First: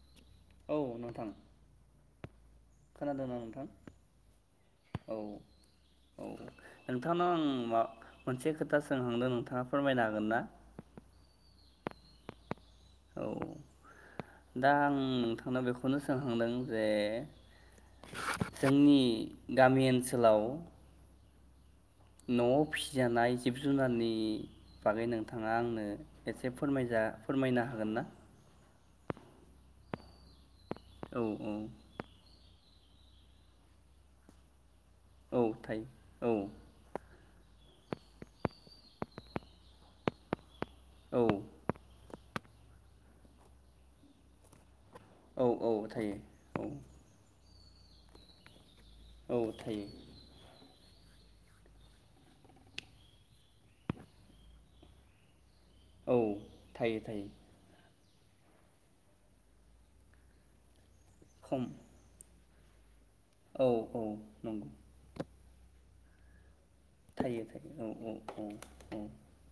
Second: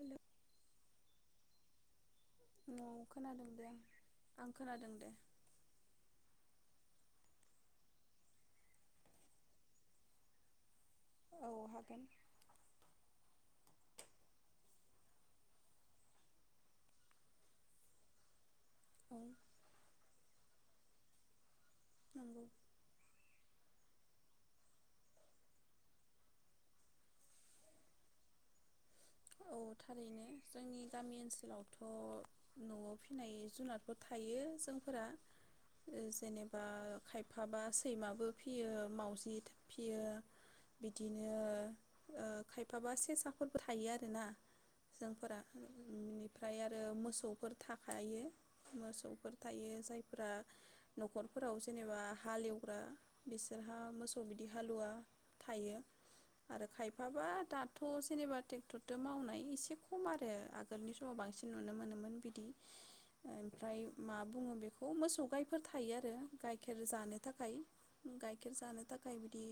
Hello औ नोंथां। औ खोनादों ना नोंथां दे आं आं खोनादों दे औ-औ नोंथांनाव आं मा मोनसे खोथा सोंहांदों नोंथाङा फोरमायनो हागोन ना? औ! हागोन। औ दा आं नोंथांनाव बेखौनो सोंहांदों जे जोंनि औ गामि ओनसोलाव नंगौ न'आव फिजानाय जिब जुनारनि इ बागै नोंथाङा आंनो एसे फोरमायजा फोरमायनो हागोन ना औ थारैनो जोंनि गामि औ औ ओनसोलावथ' न'आव फिनाय जुनारफोर थायो जों फोरा औ थायो जेनेबा औ खायफ फाबा सैमाबो फियो मावउजि थो फियो औ बिदिनो ओ खायफाबा सेसाफोरबो थायो आर ओना जोंफोरा औ औ थायो बेनिफ्राय औ आरो मोसौफोर थाखायो मोसौफोर थायो जायफोरा न'खरफोराव जेनेबा हालेवग्रा बिसोरहा मोसौ बिदि हालुवा थायो औ आरो थायो खायफाबा थायो दाथ' थ सेननिबा टेक्टर मावनाय एसे खम आरो आगोलनि स थ' बांसिन खम नुनो मोनोमोन बिदि औ ओमफ्राय औ मा बुङो नंगौ बेखौ मोसौ गायफोर था थायो आरो गाय खेर जानो थायो थाखाय थायो औ उ औ गाइखेर जानो थाखाय बिदि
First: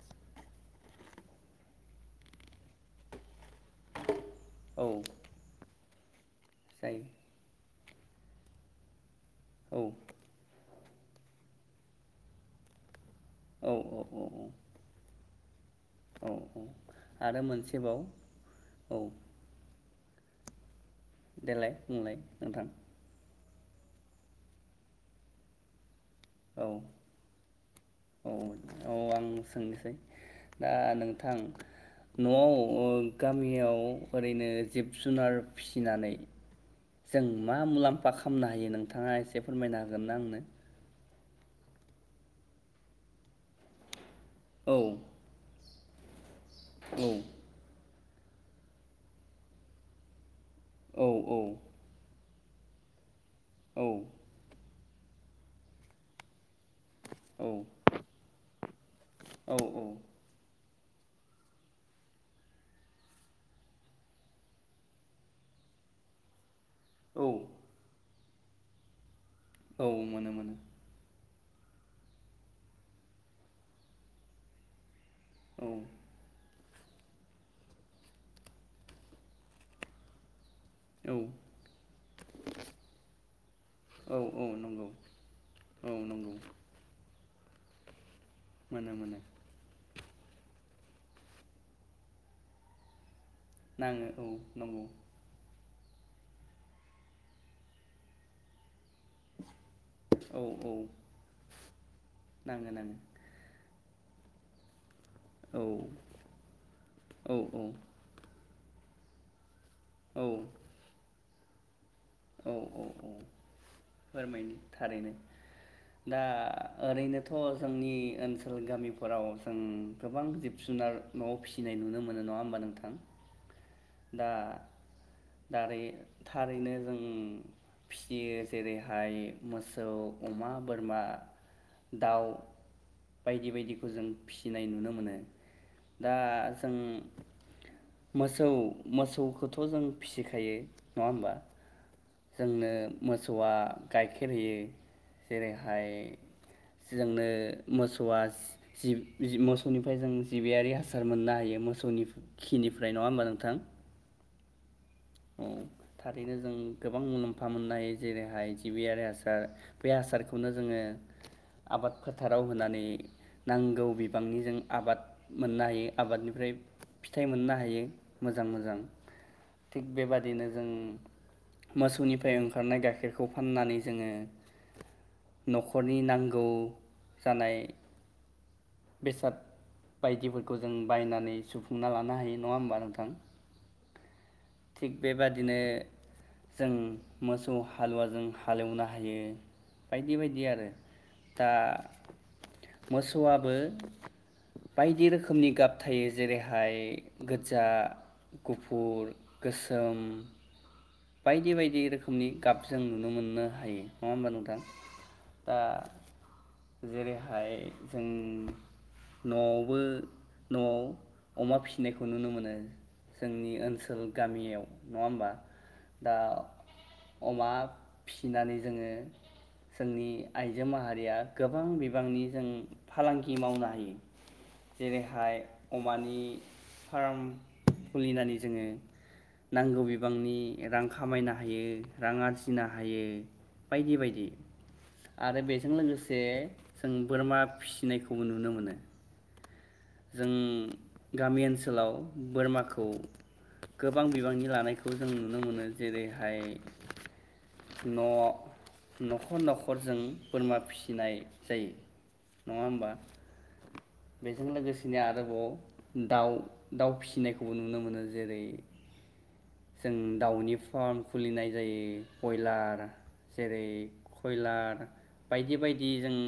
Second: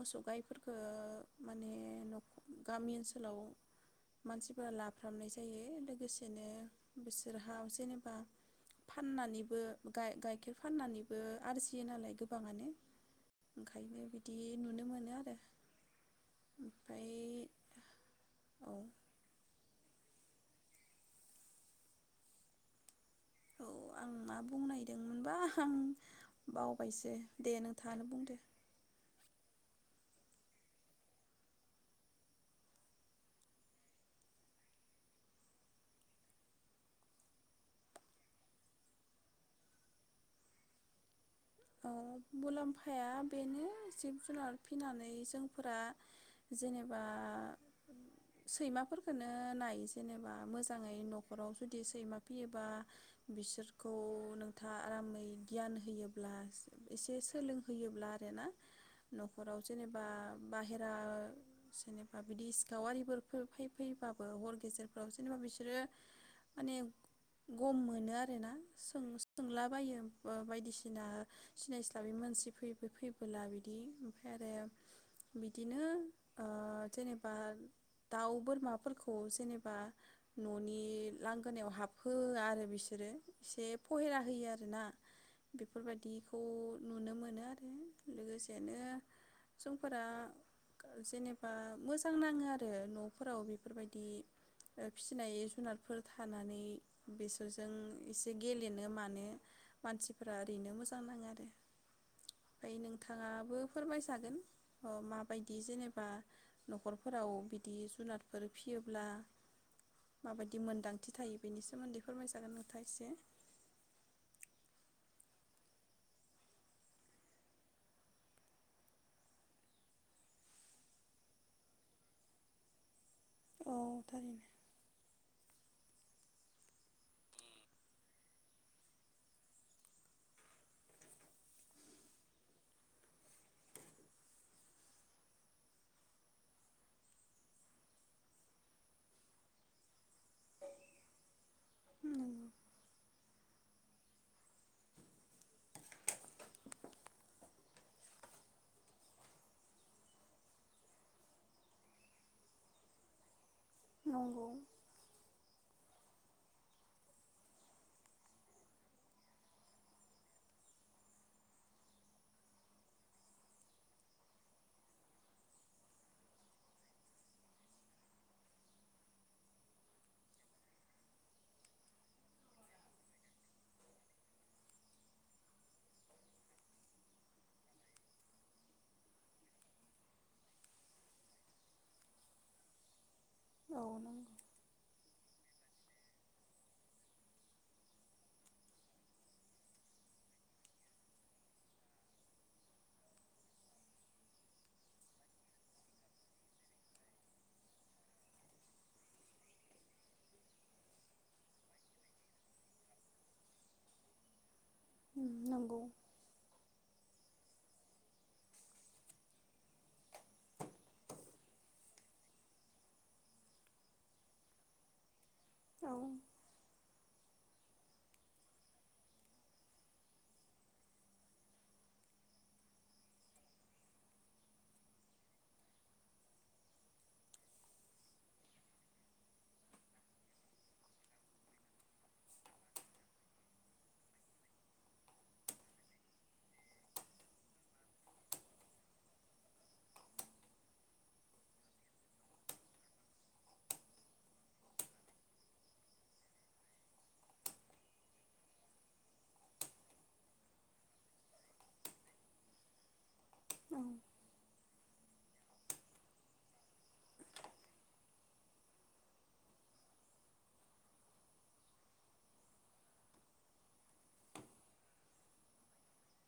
मोसौ गाय फोरखो माने नख गामि ओनसोलाव मानसिफोरा औ लाफ्रामनाय जायो बे बिदिनो जायो बिसोरहा जेनोबा बा फाननानैबो औ गाइ-गाइखेर फाननानै आरजियो नालाय गोबाङानो औ ओंखायनो औ बिदि औ नुनो मोनो आरो। औ औ ओमफ्राय आरो मोनसेबाव औ। देलाय बुंलाय नोंथां। औ आं मा बुंनायदोंमोनबा हां औ बावबायसो दे नोंथाङानो बुंदो। औ औ आं सोंनोसै दा नोंथां न'आव गामियाव ओरैनो जिब जुनार फिसिनानै जों मा मुलाम्फा खालामनो हायो नोंथाङा एसे फोरमायना हागोनना आंनो? औ मुलाम्फाया बेनो जिब जुनार औ फिनानै जों फोरा जेनेबा औ सैमाफोरखोनो नाय जेनेबा मोजाङै औ न'खराव जुदि सैमा फियोबा औ बिसोरखौ नोंथाङा आरामै गियान होयो प्लास एसे सोलोंहोयोब्ला आरो ना औ न'खराव जेनेबा बाहेरा जेनेबा बिदि सिखाव आरिफोर फोर फै फैबाबो हर गेजेरफोराव जेनेबा बिसोरो माने औ गम मोनो आरो [unintelligible] सों औ सोंलाबायो मोनो ओ मोनो बायदिसि ओ सिनायस्लाबै मानसि फै फै फैबोला बिदि ओमफ्राय आरो औ बिदिनो ओ जेनेबा दाउ बोरमाफोरखौ जेनेबा न'नि औ लांगोनायाव हाबहोआ आरो बिसोरो इसे औ फहेरा औ होयो आरो ना नंगौ औ नंगौ फोरबायदिखौ नुनो मोनो आरो लोगोसेनो मोनो मोनो जोंफोरा जेनेबा मोजां नाङो आरो न' फोराव बेफोरबायदि नाङो औ नंगौ ओ फिसिनाय जुनार फोर थानानै बिसोरजों इसे गेलेनो मा फोरा औ औ ओरैनो मोजां नाङो आरो नाङो फाय नाङो नोंथाङाबो फोरमायज [unintelligible] गोन अ माबायदि औ जेनेबा न'खरफोराव औ औ बिदि जुनादफोर फियो ब्ला औ माबादि मोन्दांथि थायो बेनि सोमोन्दै फोरमायजागोन औ नोंथाङा औ एसे औ फोरमायनो थारैनो दा ओरैनोथ' जोंनि ओनसोल गामिफोराव जों गोबां जिब जुनार न'आव फिसिनाय नुनो मोनो नङा होमबा नोंथां औ दा थारैनो दारै थारैनो जों फिसियो जेरैहाय मोसौ अमा बोरमा दाउ बायदि बायदिखो जों फिसिनाय नुनो मोनो दा जों मोसौ मोसौखौथ जों फिसिखायो नङा होमबा? जोंनो मोसौआ गाइखेर होयो जेरैहाय जोंनो मोसौआ जिब जि मोसौनिफ्राय जों जिबियारि हासार मोननो हायो मोसौनि खिनिफ्राय नङा होमबा नोंथां? नंगौ उम थारैनो जों गोबां मुलाम्फा मोननो हायो जेरैहाय जिबियारि हासार बे हासारखौनो जोङो आबाद फोथाराव होनानै नांगौ बिबांनि जों आबाद मोननो हायो आबादनिफ्राय फिथाइ मोननो हायो मोजां मोजां थिग बेबादिनो जों मोसौनिफ्राय ओंखारनाय गाइखेरखौ फाननानै जोङो नखरनि नांगौ जानाय बेसाद बायदिफोरखौ जों बायनानै सुफुंना लानो हायो नङा होमबा नोंथां? औ नंगौ थिग बेबादिनो जों मोसौ हालुवाजों हालेवनो हायो बायदि बायदि आरो दा मोसौआबो बायदि रोखोमनि गाब थायो जेरैहाय गोजा गुफुर गोसोम। बायदि बायदि रोखोमनि गाब जों नुनो मोननो हायो नङा होमबा नोंथां? उम नांगौ। दा जेरैहाय जों न'आवबो न' आव अमा फिनायखौ नुनो मोनो जोंनि ओनसोल गामियाव नङा होमबा? औ दा अमा फिनानै जोङो जोंनि आइजो माहारिया गोबां बिबांनि जों फालांगि मावनो हायो जेरैहाय अमानि फार्म खुलिनानै जोङो नांगौ बिबांनि रां खामायनो हायो रां आरजिनो हायो बायदि बायदि आरो बेजों लोगोसे जों बोरमा फिसिनायखौबो नुनो मोनो। जों गामि ओनसोलाव बोरमाखौ गोबां बिबांनि लानायखौ जों नुनो मोनो जेरैहाय न' न'खर नखरजों बोरमा फिसिनाय जायो नङा होमबा? औ बेजों लोगोसेनो आरोबाव दाउ दाउ फिसिनायखौबो नुनो मोनो जेरै जों दाउनि फार्म खुलिनाय जायो बयलार जेरै कयलार बायदि बायदि जों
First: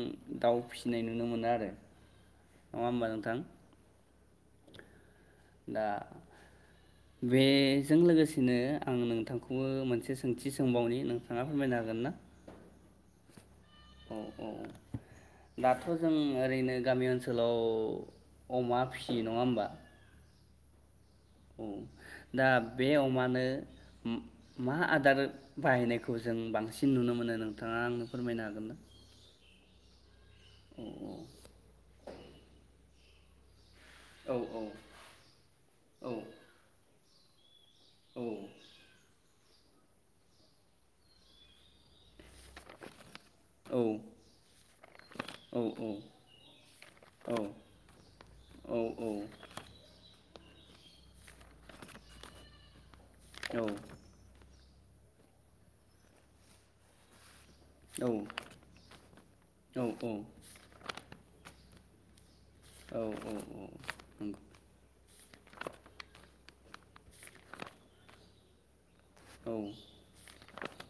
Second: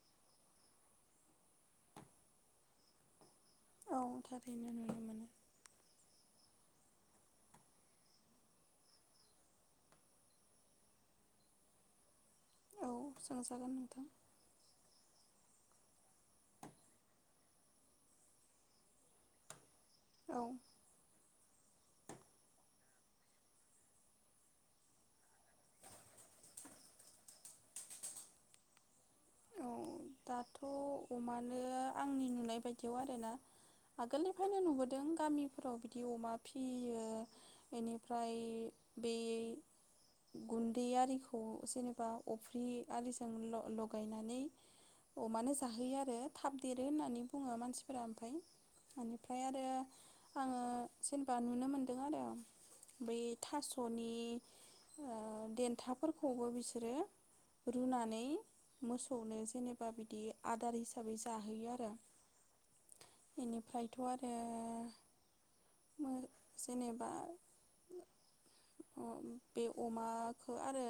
दाउ फिसिनाय नुनो मोनो आरो नङा होमबा नोंथां? औ थारैनो नुनो मोनो दा बेजों लोगोसेनो आं नोंथांखौबो मोनसे सोंथि सोंबावनि नोंथाङा फोरमायनो हागोन ना? औ सोंजा औ औ दाथ जों ओरैनो गामि ओनसोलाव अमा फिसियो नङा होमबा? औ। औ दा बे अमानो मा-मा आदार बाहायनायखौ जों बांसिन नुनो मोनो नोंथाङा आंनो फोरमायनो हागोन ना? औ दाथ औ अमानो आंनि नुनाय बाय दियाव आरोना औ आगोलनिफ्रायनो औ नुबोदों गामिफोराव बिदि औ अमा फियो औ बेनिफ्राय बेय गुन्दै आरिखौ जेनेबा अफ्रि आलिजों औ ल-लगायनानै अमानो औ जाहोयो आरो थाब देरो होननानै बुङो मानसिफोरा ओमफाय औ इनिफ्राय आरो आङो जेनेबा नुनो मोनदों आरो बै थासनि ओ देन्थाफोरखौबो बिसोरो रुनानै मोसौनो औ जेनेबा औ बिदि आदार हिसाबै जाहो हैयो आरो औ बेनिफ्रायथ आरो मो जेनेबा नंगौ बे अमाखो आरो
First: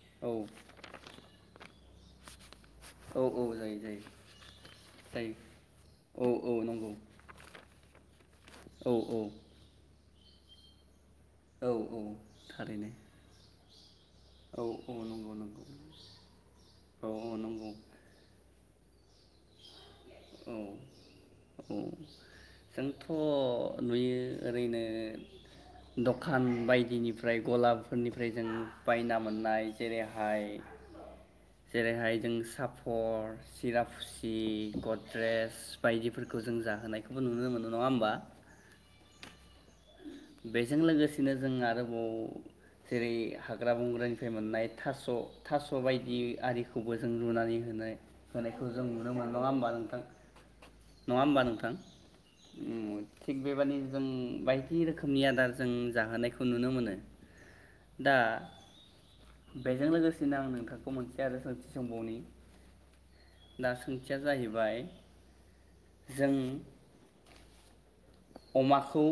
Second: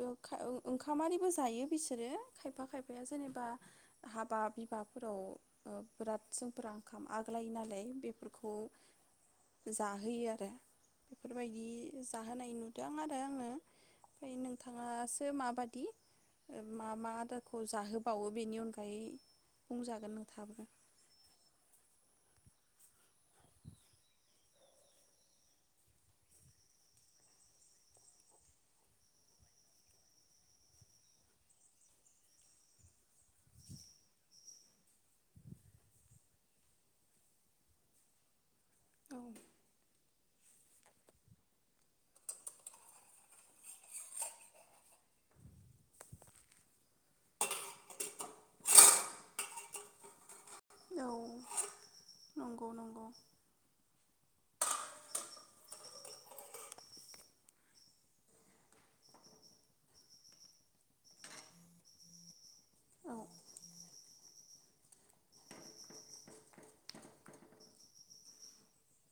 बे औ ओंखामारिबो जायो बिसोरो खायफा खायफाया औ औ जेनेबा जायो जायो हाबा बिबाफोराव जायो ओ बिराद औ औ जोंफोरा नंगौ ओंखाम आग्लायो नालाय बेफोरखौ औ औ जाहोयो दे बेफोरबायदि औ औ जाहोनाय थारैनो नुदों आरो आङो ओमफ्राय औ औ नोंथाङासो नंगौ नंगौ माबादि ओ मा औ मा औ दारखौ नंगौ जाहोबावो बेनि अनगा यै बुं जाग औ औ जोंथ' नुयो ओरैनो दखान बायदिनिफ्राय गलाबफोरनिफ्राय जों बायना मोननाय जेरैहाय जेरैहाय जों साफर सिरापुसि ड्रेस बायदिफोरखौ जों जाहोनायखौबो नुनो मोनो नङा होमबा औ बेजों लोगोसेनो जों आरोबाव जेरै हाग्रा बंग्रानिफ्राय मोननाय थास' थास' बायदि आरिखौबो जों रुनानै होनो होनायखौ जों नुनो मोनो नङा होमबा नों थां औ नङा होमबा नोंथां नंगौ उम नंगौ थिग बेबायदि जों बायदि रोखोमनि आदार जों जाहोनायखौ नुनो मोनो। दा बेजों लोगोसेनो आं नोंथांखौ मोनसे आरो सोंथि सोंबावनि औ दा सों थिया जाहैबाय जों अमाखौ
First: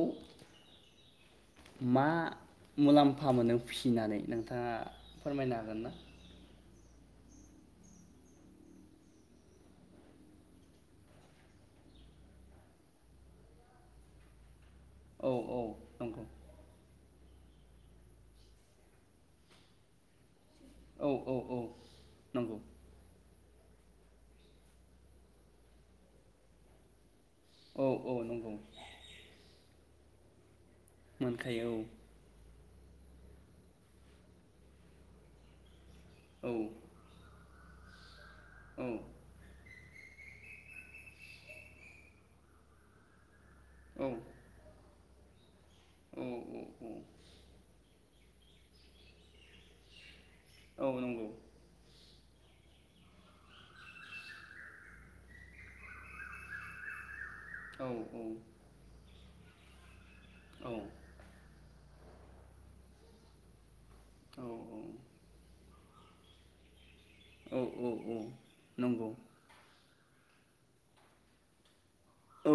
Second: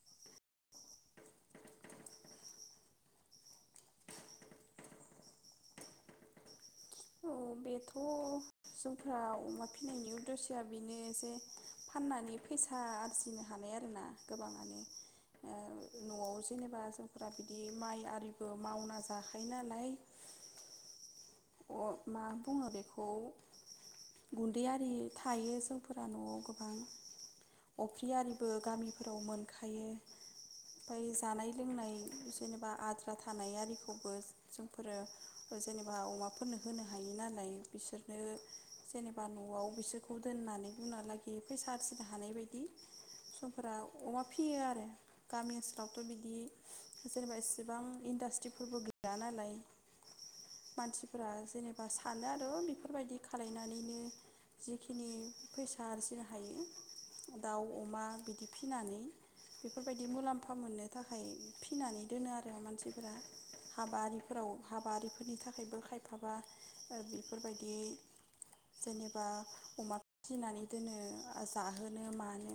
मा मुलाम्फा मोनो फिसिनानै नोंथाङा फोरमायनो हागोन ना? औ बेथ' जोंफ्रा अमा फिसिनायनि उद्दिस'या बेनो जे फाननानै फैसा आरजिनो हानाय आरोना गोबाङानो। औ औ नंगौ फोरा बिदि माइ आरिबो मावना जाखायो नालाय औ औ औ नंगौ गुन्दैआरि थायो जोंफोरा न'आव गोबां औ औ अफ्रियारिबो नंगौ गामिफोराव मोनखायो। ओमफाय जानाय मोनखायो लोंनाय जेनेबा आद्रा थानाय आरिखौबो जोंफोरो जेनेबा अमा औ फोरनो होनो हायो नालाय। बिसोर नो औ जेनेबा न'आव बिसोर बेखौ दोननानै बुंना लागि फैसा आरजिनो हानाय बायदि स जोंफोरा औ अमा फियो आरो। गामि ओन सोलावथ' औ बिदि जेनेबा एसेबां इनदास थिफोरबो गैया नालाय औ मानसि नंगौ फोरा जेनेबा सानो आ रो बेफोरबायदि खालायनानैनो जिखिनि फैसा आरजिनो हायो दाउ औ अमा बिदि फिनानै बेफोरबायदि मुलाम्फा मोननो थाखाय फिनानै दोनो आरो मानसिफोरा हाबा औ आरिफोराव हाबा आरिफोरनि थाखाय बो खाय फाबा ओ औ बेफोरबायदि नंगौ जेनेबा अमा फिनानै दोनो आ जाहो औ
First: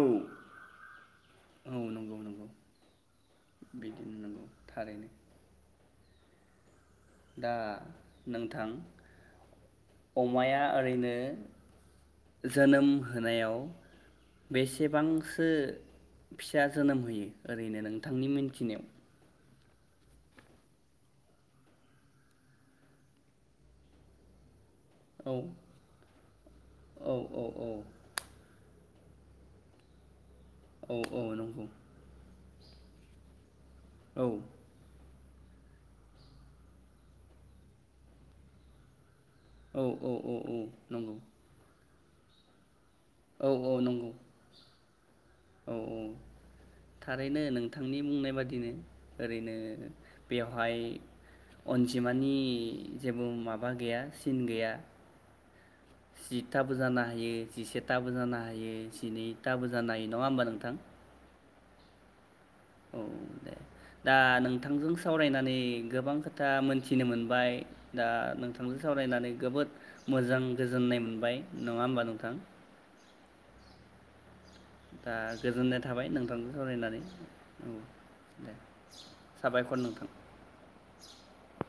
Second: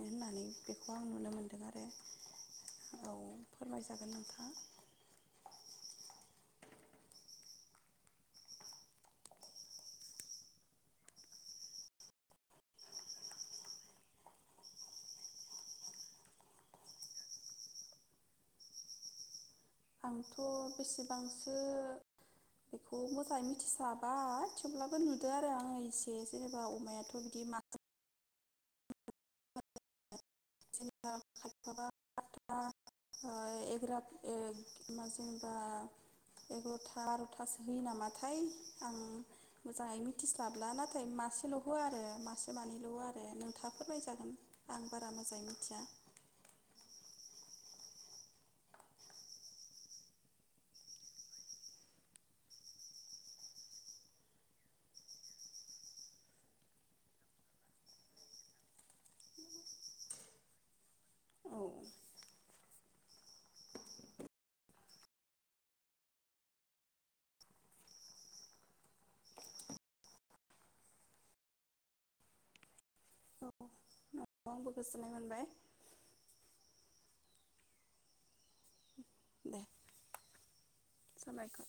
मोनदों औ आरो नंगौ नंगौ औ फोरमायजागोन बिदिनो नंगौ नोंथाङा थारैनो दा नोंथां अमाया ओरैनो जोनोम होनायाव बेसेबांसो फिसा जोनोम होयो ओरैनो नोंथांनि मिनथिनायाव आंथ' बेसेबांसो बेखौ मोजाङै मिथिस्लाबा थेवब्लाबो नुदो औ आरो आङो एसे जेनेबा औ अमायाथ' औ बिदि औ माखा औ जेनेबा औ नंगौ खायफाबा ओ [unintelligible] बा औ एग्रथा बार'थासो होयो नामाथाय आं औ मोजाङै औ औ मिथिस्लाबला नाथाय नंगौ मासेल' होआ आरो मासे मानै होआ आरो औ औ नोंथांङा फोरमाय नंगौ जागोन आं बारा मोजां औ औ थारैनो नोंथांनि बुंनाय बादिनो ओरैनो बेवहाय अनजिमानि जेबो माबा गैया सिन गैया जिथाबो जानो हायो जिसेथाबो जानो हायो जिनैथाबो जानो हायो नङा होमबा नोंथां? औ औ दे। दा नोंथांजों सावरायनानै गोबां खोथा मोनथिनो मोनबाय दा नोंथांजों सावरायनानै जोबोद मोजां गोजोननाय मोनबाय नङा होमबा नोंथां? औ आंबो गोजोननाय दा मोनबाय गोजोननाय थाबाय नोंथांजो सावरायनानै औ दे दे साबायखर नोंथां। साबायखर